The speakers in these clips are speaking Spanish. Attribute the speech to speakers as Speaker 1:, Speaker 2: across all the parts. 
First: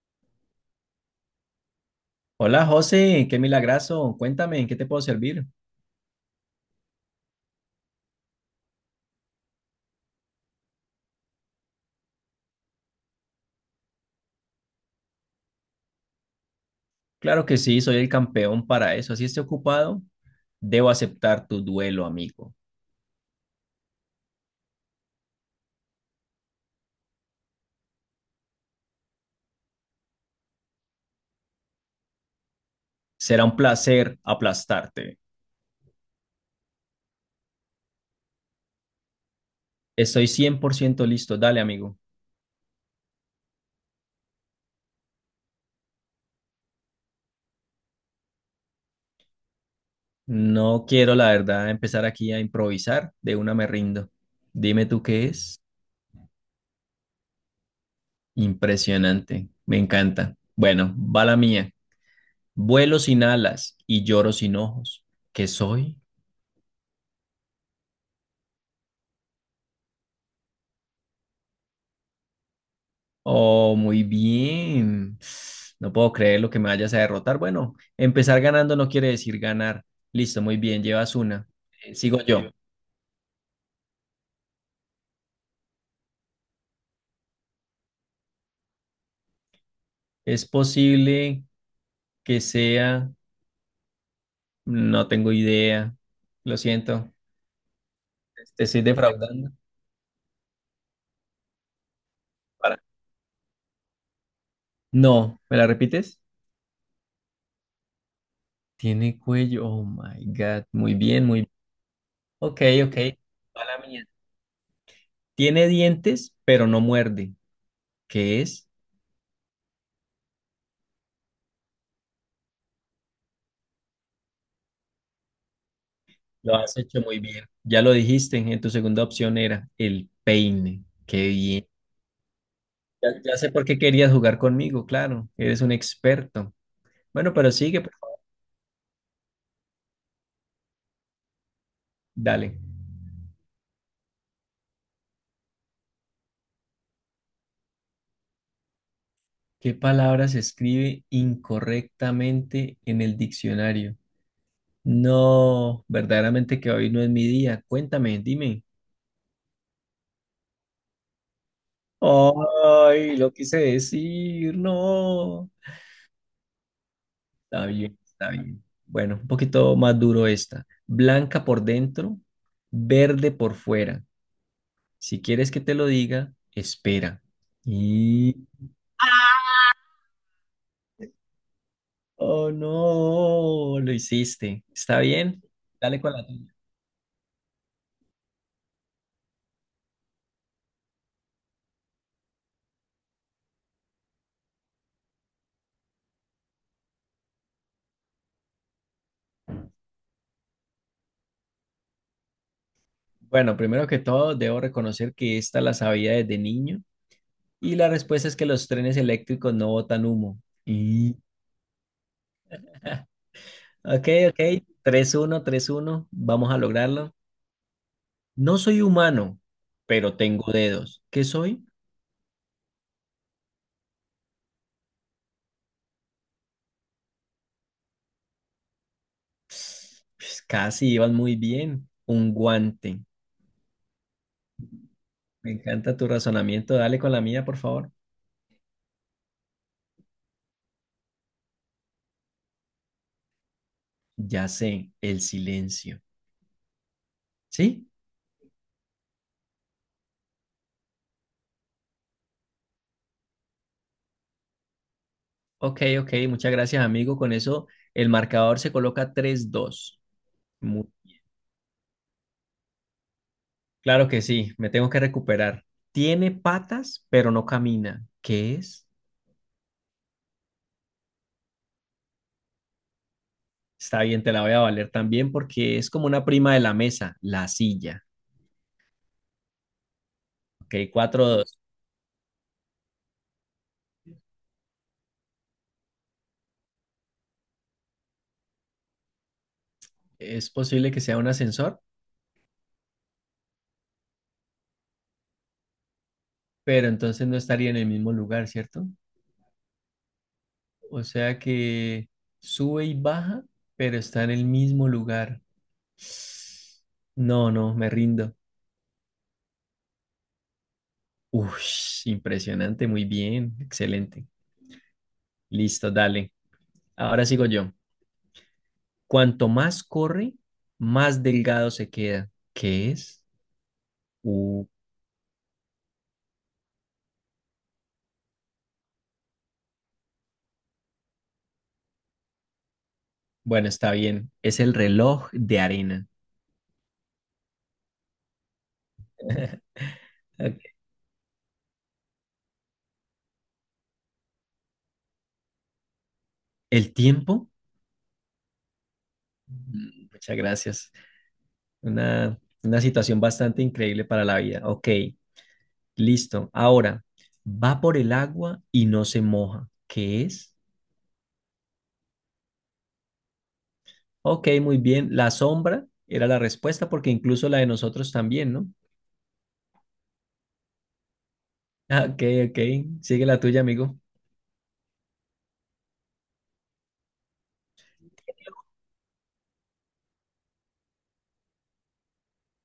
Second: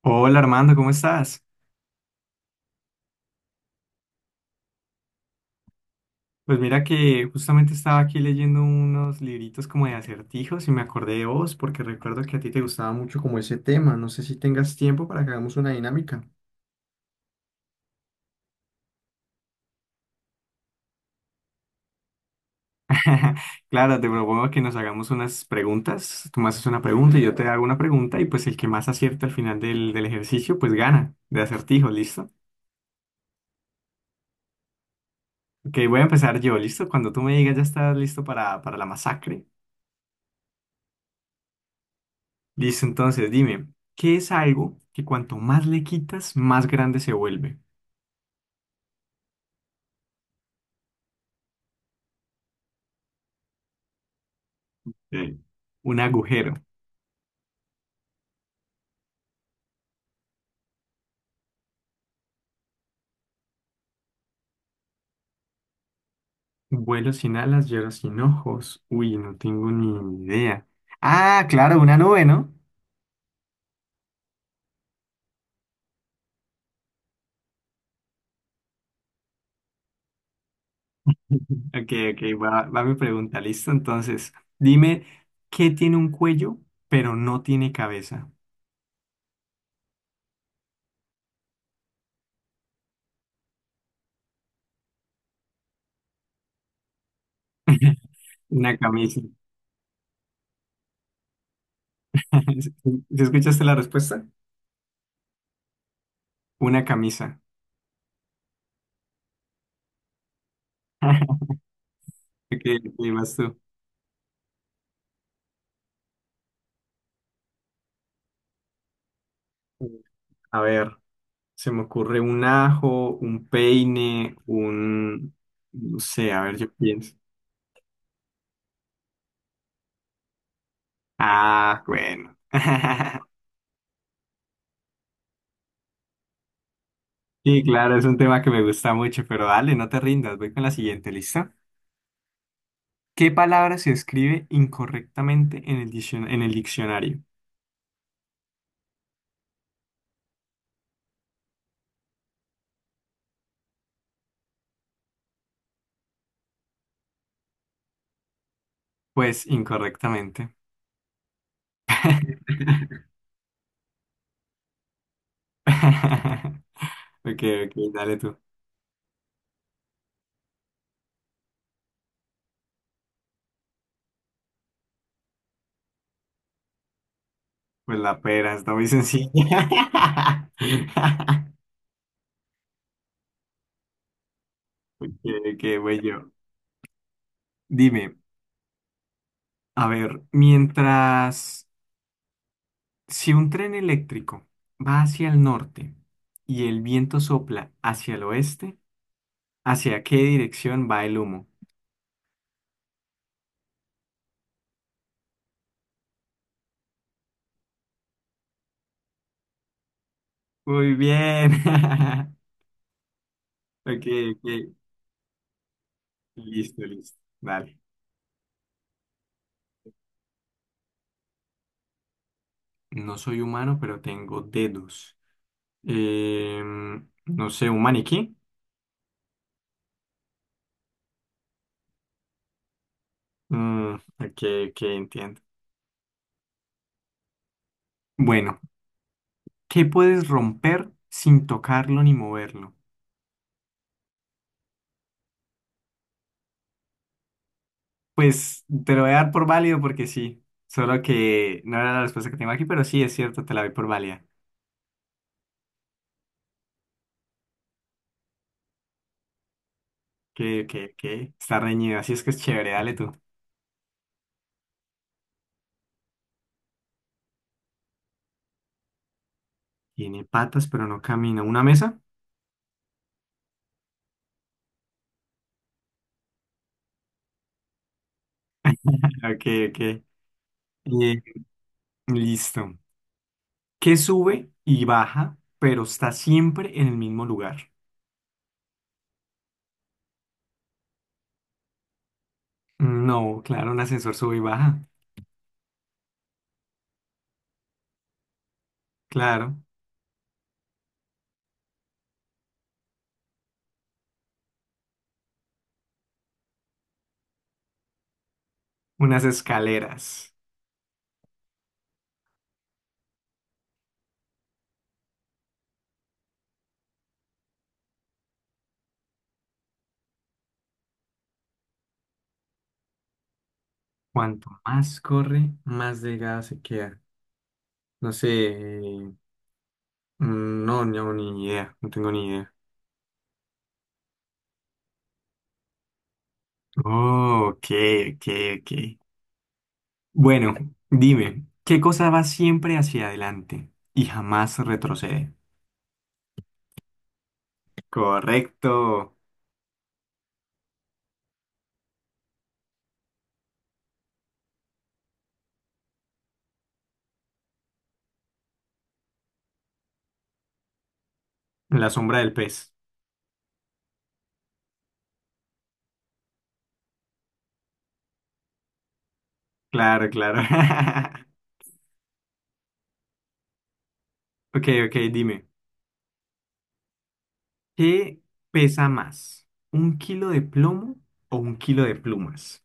Speaker 1: Hola Armando, ¿cómo estás?
Speaker 2: Hola José, qué milagrazo. Cuéntame, ¿en qué te puedo servir?
Speaker 1: Pues mira que justamente estaba aquí leyendo unos libritos como de acertijos y me acordé de vos porque recuerdo que a ti te gustaba mucho como ese tema. No sé si tengas tiempo para que hagamos una dinámica.
Speaker 2: Claro que sí, soy el campeón para eso. Así esté ocupado, debo aceptar tu duelo, amigo.
Speaker 1: Claro, te propongo que nos hagamos unas preguntas. Tú me haces una pregunta y yo te hago una pregunta y pues el que más acierte al final del ejercicio pues gana de acertijos, ¿listo?
Speaker 2: Será un placer aplastarte.
Speaker 1: Ok, voy a empezar yo, ¿listo? Cuando tú me digas ya estás listo para la masacre.
Speaker 2: Estoy 100% listo. Dale, amigo.
Speaker 1: Listo, entonces dime, ¿qué es algo que cuanto más le quitas, más grande se vuelve?
Speaker 2: No quiero, la verdad, empezar aquí a improvisar. De una me rindo. Dime tú qué
Speaker 1: Sí.
Speaker 2: es.
Speaker 1: Un agujero.
Speaker 2: Impresionante. Me encanta. Bueno, va la mía. Vuelo sin alas y lloro sin ojos. ¿Qué soy?
Speaker 1: Vuelo sin alas, lloro sin ojos. Uy, no tengo ni idea. Ah, claro, una nube, ¿no?
Speaker 2: Oh, muy bien. No puedo creer lo que me vayas a derrotar. Bueno, empezar ganando no quiere decir ganar. Listo, muy bien, llevas una.
Speaker 1: Ok,
Speaker 2: Sigo
Speaker 1: ok,
Speaker 2: yo.
Speaker 1: va mi pregunta, listo. Entonces, dime, ¿qué tiene un cuello, pero no tiene cabeza?
Speaker 2: Es posible que sea, no tengo idea. Lo siento. Te
Speaker 1: Una
Speaker 2: estoy
Speaker 1: camisa.
Speaker 2: defraudando.
Speaker 1: ¿Sí
Speaker 2: Para.
Speaker 1: sí escuchaste la respuesta?
Speaker 2: No, ¿me la repites?
Speaker 1: Una camisa.
Speaker 2: Tiene cuello. Oh my God. Muy bien, muy bien. Ok,
Speaker 1: Ok,
Speaker 2: ok.
Speaker 1: ok, vas tú.
Speaker 2: Mala mía. Tiene dientes, pero no muerde. ¿Qué es?
Speaker 1: A ver. Se me ocurre un ajo, un peine, un... No sé, a
Speaker 2: Lo
Speaker 1: ver, yo
Speaker 2: has hecho
Speaker 1: pienso.
Speaker 2: muy bien. Ya lo dijiste, en tu segunda opción era el peine. Qué bien.
Speaker 1: Ah, bueno.
Speaker 2: Ya, ya sé por qué querías jugar conmigo, claro. Eres un experto. Bueno, pero
Speaker 1: Sí,
Speaker 2: sigue, por
Speaker 1: claro, es un
Speaker 2: favor.
Speaker 1: tema que me gusta mucho, pero dale, no te rindas, voy con la siguiente, lista.
Speaker 2: Dale.
Speaker 1: ¿Qué palabra se escribe incorrectamente en en el diccionario?
Speaker 2: ¿Qué palabra se escribe incorrectamente en el diccionario? No, verdaderamente que hoy no es mi día. Cuéntame, dime.
Speaker 1: Pues incorrectamente.
Speaker 2: Ay, lo quise decir, no.
Speaker 1: Ok,
Speaker 2: Está
Speaker 1: ok,
Speaker 2: bien,
Speaker 1: dale
Speaker 2: está
Speaker 1: tú.
Speaker 2: bien. Bueno, un poquito más duro esta. Blanca por dentro, verde por fuera. Si quieres que te lo diga, espera.
Speaker 1: Pues la
Speaker 2: Y...
Speaker 1: pera, está muy sencilla.
Speaker 2: Oh, no, lo hiciste. ¿Está
Speaker 1: Ok,
Speaker 2: bien?
Speaker 1: ok, voy
Speaker 2: Dale con la
Speaker 1: yo.
Speaker 2: tuya.
Speaker 1: Dime, a ver, mientras... Si un tren eléctrico va hacia el norte y el viento sopla hacia el oeste, ¿hacia qué dirección va el humo?
Speaker 2: Bueno, primero que todo, debo reconocer que esta la sabía desde niño. Y la respuesta es que los trenes eléctricos no botan humo.
Speaker 1: Muy
Speaker 2: Y...
Speaker 1: bien. Ok,
Speaker 2: Ok,
Speaker 1: ok.
Speaker 2: ok. 3-1, 3-1. Vamos a
Speaker 1: Listo,
Speaker 2: lograrlo.
Speaker 1: listo. Vale.
Speaker 2: No soy humano, pero tengo dedos. ¿Qué soy?
Speaker 1: No soy humano, pero tengo dedos. No sé, un maniquí.
Speaker 2: Pues casi ibas muy bien. Un guante.
Speaker 1: Mm, ok, ok, entiendo.
Speaker 2: Me encanta tu razonamiento. Dale con la mía, por favor.
Speaker 1: Bueno, ¿qué puedes romper sin tocarlo ni moverlo?
Speaker 2: Ya sé, el silencio. ¿Sí?
Speaker 1: Pues te lo voy a dar por válido porque sí. Solo que no era la respuesta que tengo aquí, pero sí, es cierto, te la doy por válida.
Speaker 2: Ok, ok. Muchas gracias, amigo. Con eso, el marcador se coloca 3-2.
Speaker 1: Que,
Speaker 2: Mu-
Speaker 1: que, que está reñido, así es que es chévere, dale tú.
Speaker 2: Claro que sí, me tengo que recuperar. Tiene patas, pero no camina. ¿Qué es?
Speaker 1: Tiene patas, pero no camina. ¿Una mesa?
Speaker 2: Está bien, te la voy a valer también porque es como una prima de la mesa, la silla.
Speaker 1: Ok, ok.
Speaker 2: Ok,
Speaker 1: Eh,
Speaker 2: 4-2.
Speaker 1: listo. ¿Qué sube y baja, pero está siempre en el mismo lugar?
Speaker 2: Es posible que sea un ascensor,
Speaker 1: No, claro, un ascensor sube y baja.
Speaker 2: pero entonces no estaría en el mismo lugar, ¿cierto?
Speaker 1: Claro,
Speaker 2: O sea que sube y baja, pero está en el mismo lugar. No, no, me rindo.
Speaker 1: unas escaleras.
Speaker 2: Ush, impresionante, muy bien, excelente. Listo, dale. Ahora sigo yo. Cuanto más corre, más delgado se queda. ¿Qué es?
Speaker 1: Cuanto
Speaker 2: Uh,
Speaker 1: más corre, más delgada se queda. No sé. No, no, ni idea, no tengo ni idea.
Speaker 2: bueno, está bien. Es el reloj de arena.
Speaker 1: Oh, ok, ok, ok. Bueno,
Speaker 2: Ok.
Speaker 1: dime, ¿qué cosa va siempre hacia adelante y jamás retrocede?
Speaker 2: ¿El tiempo?
Speaker 1: Correcto,
Speaker 2: Muchas gracias. Una, una situación bastante increíble para la vida. Ok. Listo. Ahora, va por el agua y no se moja. ¿Qué es?
Speaker 1: la sombra del pez.
Speaker 2: Ok, muy bien. La sombra era la respuesta porque incluso la de nosotros también, ¿no?
Speaker 1: Claro, claro.
Speaker 2: Ah, Ok, ok. Sigue la tuya, amigo.
Speaker 1: Ok, ok, dime, ¿qué pesa más? ¿Un kilo de plomo o un kilo de plumas?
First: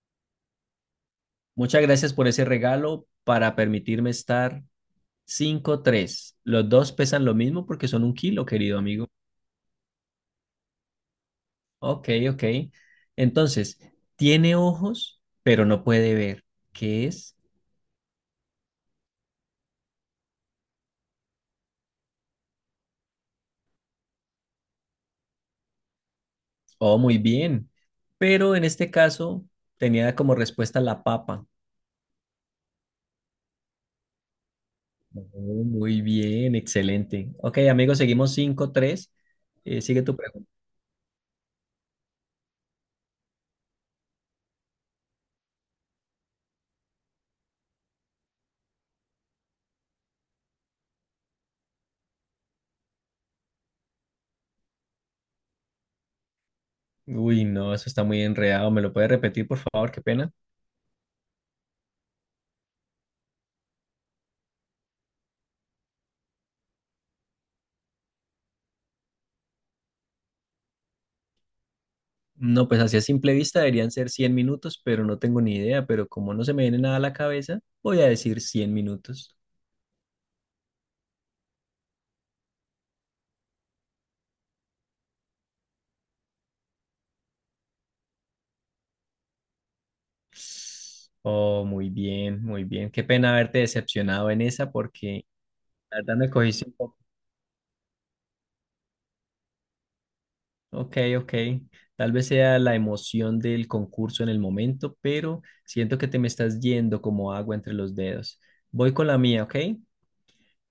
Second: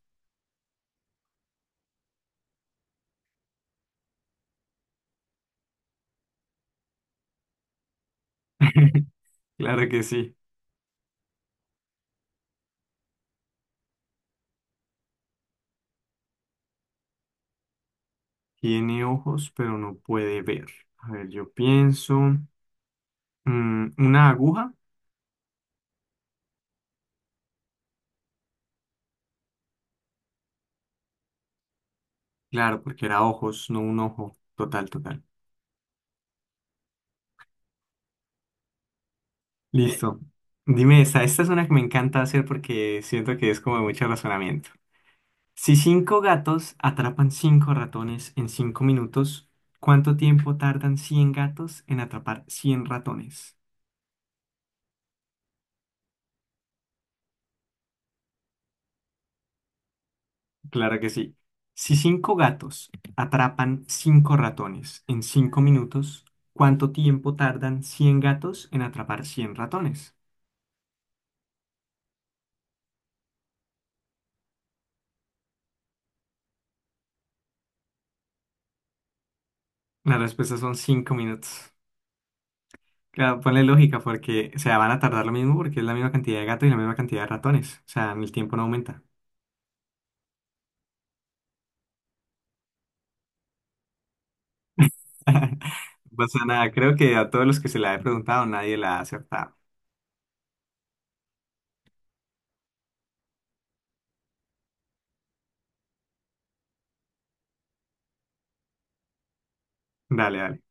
Speaker 2: Muchas gracias por ese regalo para permitirme estar 5-3. Los dos pesan lo mismo porque son un kilo, querido amigo.
Speaker 1: Claro que sí.
Speaker 2: Ok, ok. Entonces, tiene ojos, pero no puede ver. ¿Qué es?
Speaker 1: Tiene ojos, pero no puede ver. A ver, yo pienso, mm, ¿una aguja?
Speaker 2: Oh, muy bien. Pero en este caso tenía como respuesta la papa.
Speaker 1: Claro, porque era ojos, no un ojo. Total, total.
Speaker 2: Oh, muy bien, excelente. Ok, amigos, seguimos 5-3. Sigue tu
Speaker 1: Listo.
Speaker 2: pregunta.
Speaker 1: Dime esta. Esta es una que me encanta hacer porque siento que es como de mucho razonamiento. Si 5 gatos atrapan 5 ratones en 5 minutos, ¿cuánto tiempo tardan 100 gatos en atrapar 100 ratones?
Speaker 2: Uy, no, eso está muy enredado. ¿Me lo puedes repetir, por favor? Qué pena.
Speaker 1: Claro que sí. Si cinco gatos atrapan cinco ratones en cinco minutos, ¿cuánto tiempo tardan 100 gatos en atrapar 100 ratones?
Speaker 2: No, pues así a simple vista deberían ser 100 minutos, pero no tengo ni idea. Pero como no se me viene nada a la cabeza, voy a decir 100 minutos.
Speaker 1: La respuesta son 5 minutos. Claro, ponle lógica, porque, o sea, van a tardar lo mismo porque es la misma cantidad de gatos y la misma cantidad de ratones. O sea, el tiempo no aumenta.
Speaker 2: Oh, muy bien, muy bien. Qué pena haberte decepcionado en esa porque la verdad
Speaker 1: No
Speaker 2: me
Speaker 1: pasa
Speaker 2: cogiste.
Speaker 1: nada, creo que a todos los que se la he preguntado nadie la ha acertado.
Speaker 2: Ok, ok. Tal vez sea la emoción del concurso en el momento, pero siento que te me estás yendo como agua entre los dedos. Voy con la mía, ¿ok?
Speaker 1: Dale, dale.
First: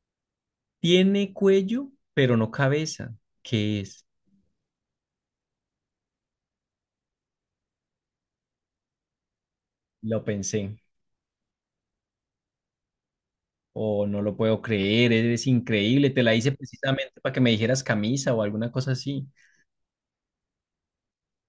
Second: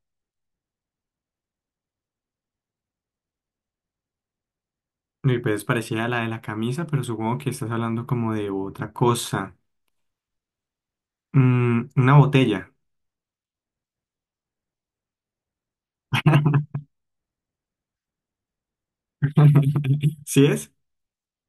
Speaker 2: Tiene cuello, pero no cabeza. ¿Qué es?
Speaker 1: Y pues parecía la de la camisa, pero supongo que estás hablando como de otra cosa.
Speaker 2: Lo pensé.
Speaker 1: Mm, una botella.
Speaker 2: Oh, no lo puedo creer, eres increíble. Te la hice precisamente para que me dijeras camisa o alguna cosa así.
Speaker 1: ¿Sí es?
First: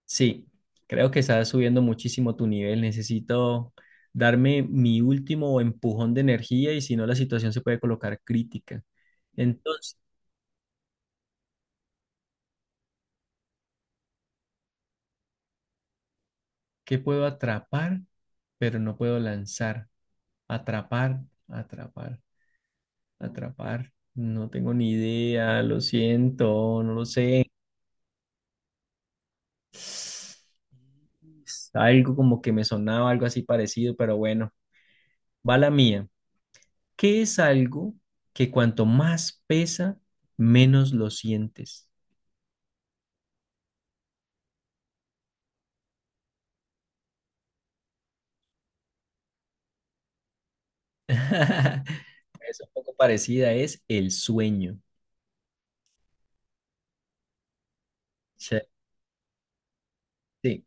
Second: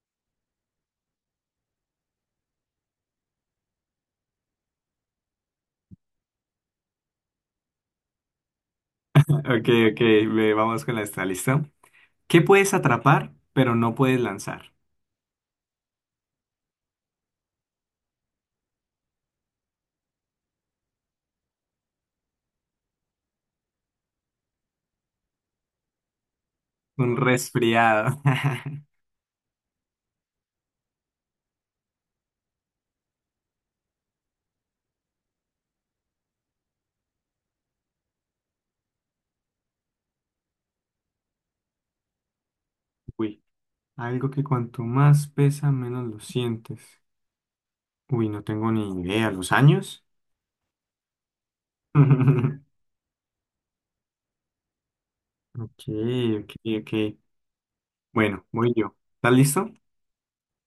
Speaker 2: Sí, creo que estás subiendo muchísimo tu nivel. Necesito darme mi último empujón de energía y si no, la situación se puede colocar crítica.
Speaker 1: Ok,
Speaker 2: Entonces...
Speaker 1: ok, ve, vamos con la esta, ¿listo? ¿Qué puedes atrapar, pero no puedes lanzar?
Speaker 2: que puedo atrapar, pero no puedo lanzar. Atrapar, atrapar, atrapar. No tengo ni idea, lo siento, no lo
Speaker 1: Un
Speaker 2: sé.
Speaker 1: resfriado.
Speaker 2: Algo como que me sonaba algo así parecido, pero bueno, va la mía. ¿Qué es algo que cuanto más pesa, menos lo sientes?
Speaker 1: Uy. Algo que cuanto más pesa, menos lo sientes. Uy, no tengo ni idea. ¿Los años?
Speaker 2: Es un poco parecida, es el sueño.
Speaker 1: Ok, ok, ok.
Speaker 2: O
Speaker 1: Bueno,
Speaker 2: sea,
Speaker 1: voy yo. ¿Estás listo?
Speaker 2: sí,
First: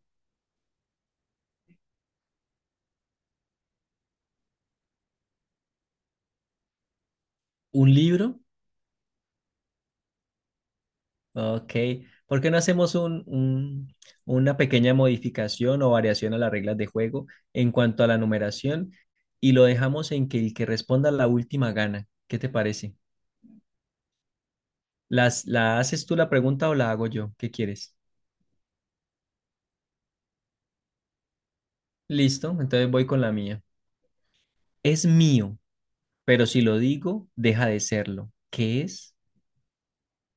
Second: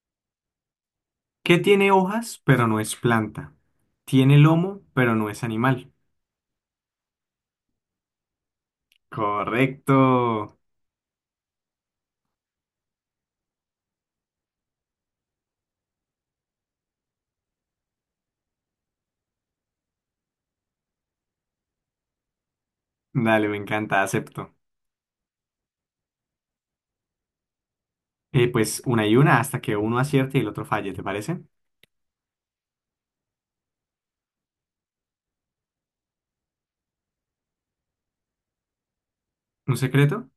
Speaker 1: ¿Qué tiene hojas, pero no es planta? Tiene lomo, pero no es animal.
Speaker 2: un libro.
Speaker 1: Correcto.
Speaker 2: Ok, ¿por qué no hacemos una pequeña modificación o variación a las reglas de juego en cuanto a la numeración y lo dejamos en que el que responda la última gana? ¿Qué te parece?
Speaker 1: Dale, me encanta, acepto.
Speaker 2: ¿La haces tú la pregunta o la hago yo? ¿Qué quieres?
Speaker 1: Pues una y una hasta que uno acierte y el otro falle, ¿te parece?
Speaker 2: Listo, entonces voy con la mía. Es mío, pero si lo digo, deja de serlo. ¿Qué es?
Speaker 1: ¿Un secreto?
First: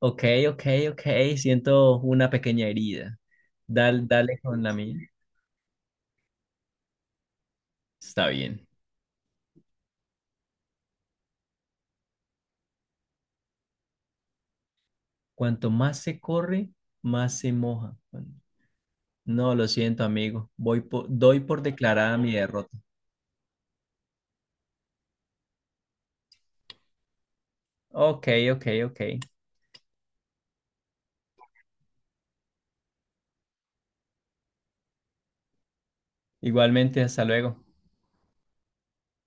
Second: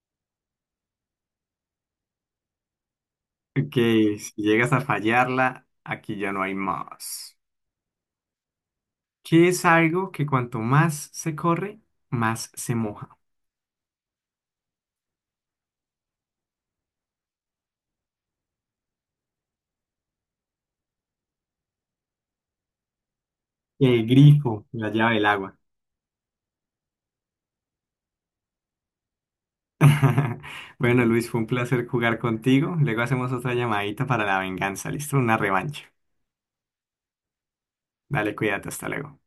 Speaker 2: Ok, ok, ok, siento una pequeña herida.
Speaker 1: Ok, si
Speaker 2: Dale con
Speaker 1: llegas
Speaker 2: la
Speaker 1: a
Speaker 2: mía.
Speaker 1: fallarla, aquí ya no hay más.
Speaker 2: Está bien.
Speaker 1: ¿Qué es algo que cuanto más se corre, más se moja?
Speaker 2: Cuanto más se corre, más se moja. No, lo siento, amigo. Doy por declarada mi derrota.
Speaker 1: El grifo, la llave del agua.
Speaker 2: Ok, ok, ok.
Speaker 1: Bueno, Luis, fue un placer jugar contigo. Luego hacemos otra llamadita para la venganza, ¿listo? Una revancha.
Speaker 2: Igualmente, hasta luego.
Speaker 1: Dale, cuídate, hasta luego.